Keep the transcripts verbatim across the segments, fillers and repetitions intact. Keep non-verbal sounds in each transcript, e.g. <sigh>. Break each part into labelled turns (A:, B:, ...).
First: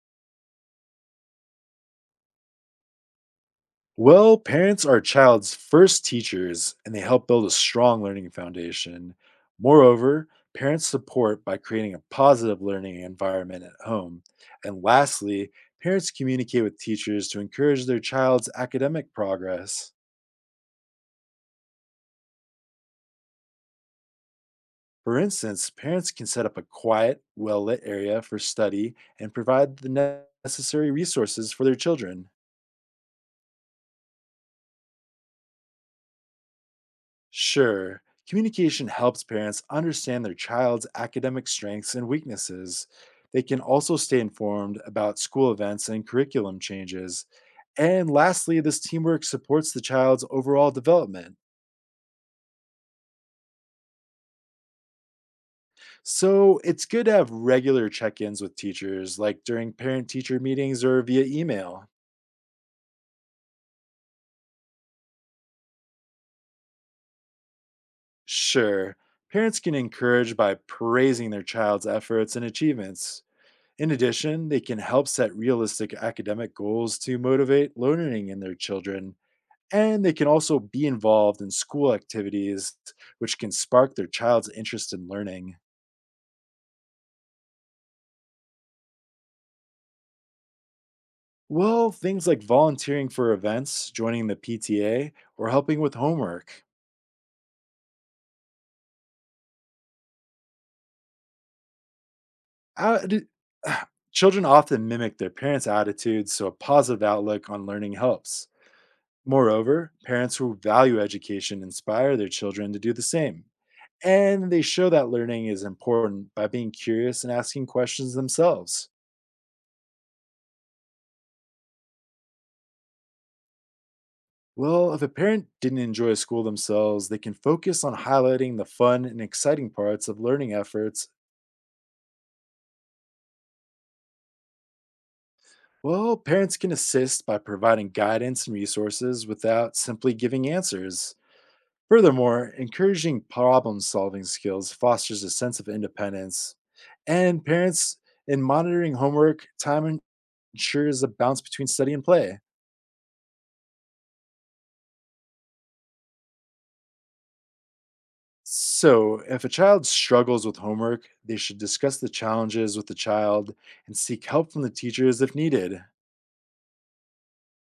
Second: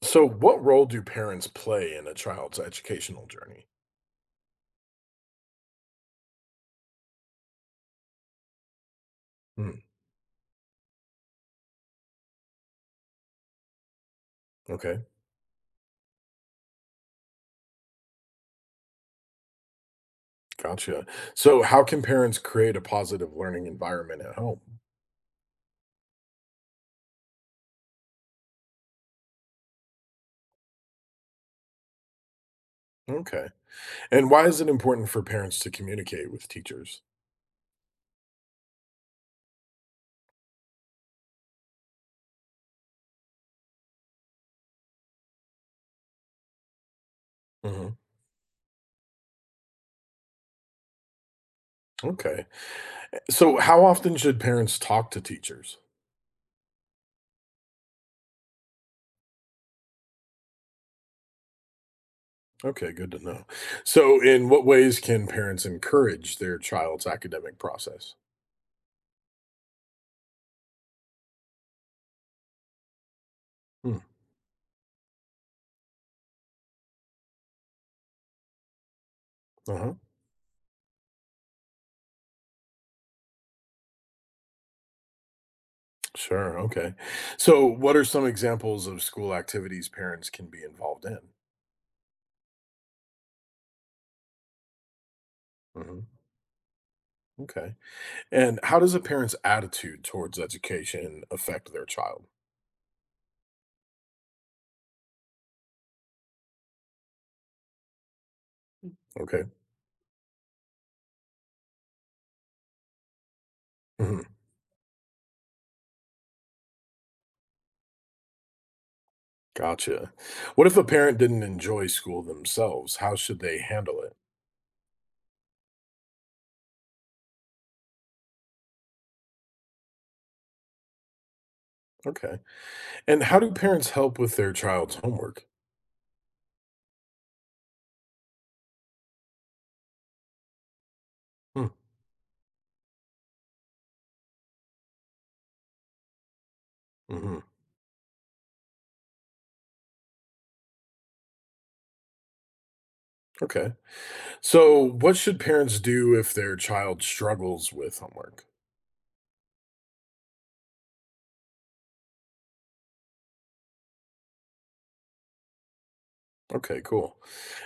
A: So, what role do parents play in a child's educational journey?
B: Well, parents are a child's first teachers and they help build a strong learning foundation.
A: Hmm.
B: Moreover, parents support by creating a positive learning environment at home. And
A: Okay.
B: lastly, parents communicate with teachers to encourage their child's academic progress.
A: Gotcha. So, how can parents create a positive learning environment at home?
B: For instance, parents can set up a quiet, well lit area for study and provide the ne- necessary resources for their children.
A: Okay. And why is it important for parents to communicate with teachers?
B: Sure, communication helps parents understand their child's academic strengths and weaknesses. They can also stay informed about school events and curriculum changes.
A: Hmm.
B: And lastly, this teamwork supports the child's overall development.
A: Okay. So, how often should parents talk to teachers?
B: So it's good to have regular check ins with teachers, like during parent teacher meetings or via email.
A: Okay, good to know. So, in what ways can parents encourage their child's academic process?
B: Sure, parents can encourage by praising their child's efforts and achievements. In
A: Hmm.
B: addition, they can help set realistic academic goals to motivate learning in their children,
A: Uh-huh.
B: and they can also be involved in school activities, which can spark their child's interest in learning.
A: Sure. Okay. So, what are some examples of school activities parents can be involved in?
B: Well, things like volunteering for events, joining the P T A, or helping with
A: Mhm.
B: homework.
A: Okay. And how does a parent's attitude towards education affect their child?
B: Out- d- <sighs> Children often mimic their parents' attitudes, so a positive outlook on learning helps.
A: Okay.
B: Moreover, parents who value education inspire their children to do the same.
A: Mhm.
B: And they show that learning is important by being curious and asking questions themselves.
A: Gotcha. What if a parent didn't enjoy school themselves? How should they handle it?
B: Well, if a parent didn't enjoy school themselves, they can focus on highlighting the fun and exciting parts of learning efforts.
A: Okay. And how do parents help with their child's homework?
B: Well, parents can assist by providing guidance and resources without simply giving answers.
A: Mm.
B: Furthermore, encouraging problem solving skills fosters a sense of independence.
A: Mm-hmm.
B: And parents, in monitoring homework, time ensures a balance between study and play.
A: Okay. So, what should parents do if their child struggles with homework?
B: So, if a child struggles with homework, they should discuss the challenges with the child and seek help from the teachers if needed.
A: Okay, cool.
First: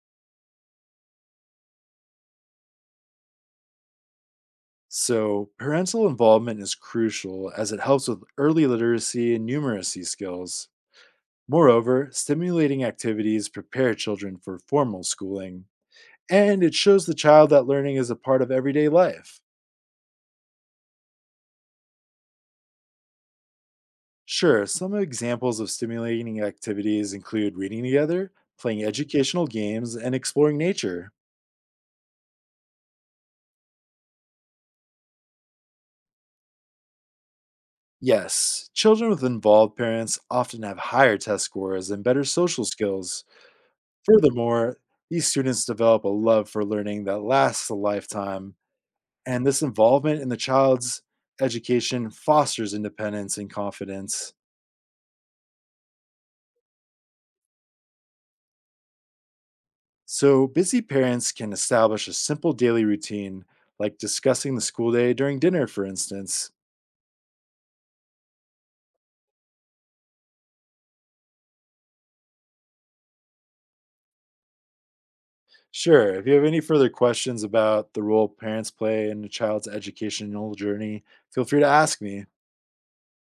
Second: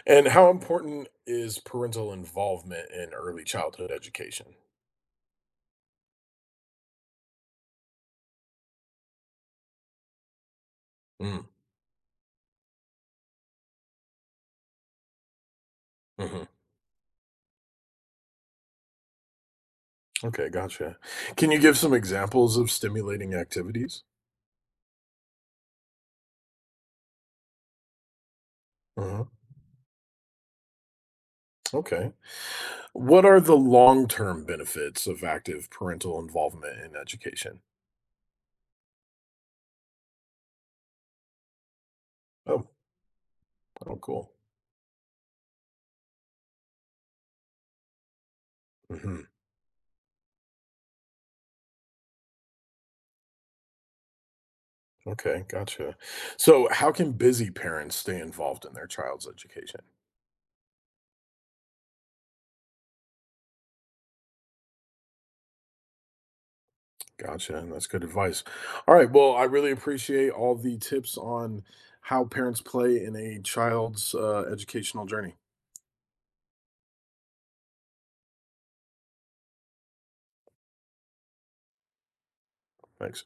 A: And how important is parental involvement in early childhood education?
B: So, parental involvement is crucial as it helps with early literacy and numeracy skills.
A: Mm.
B: Moreover, stimulating activities prepare children for formal schooling,
A: Mm-hmm.
B: and it shows the child that learning is a part of everyday life.
A: Okay, gotcha. Can you give some examples of stimulating activities?
B: Sure, some examples of stimulating activities include reading together, playing
A: Hmm.
B: educational games, and exploring nature.
A: Okay. What are the long term benefits of active parental involvement in education?
B: Yes, children with involved parents often have higher test scores and better social
A: Oh,
B: skills.
A: oh, cool.
B: Furthermore, these students develop a love for learning that lasts a lifetime,
A: Hmm.
B: and this involvement in the child's education fosters independence and confidence.
A: Okay, gotcha. So, how can busy parents stay involved in their child's education?
B: So, busy parents can establish a simple daily routine, like discussing the school day during dinner, for instance.
A: Gotcha. And that's good advice. All right. Well, I really appreciate all the tips on how parents play in a child's uh, educational journey.
B: Sure, if you have any further questions about the role parents play in a child's educational journey, feel free to ask me.
A: Thanks.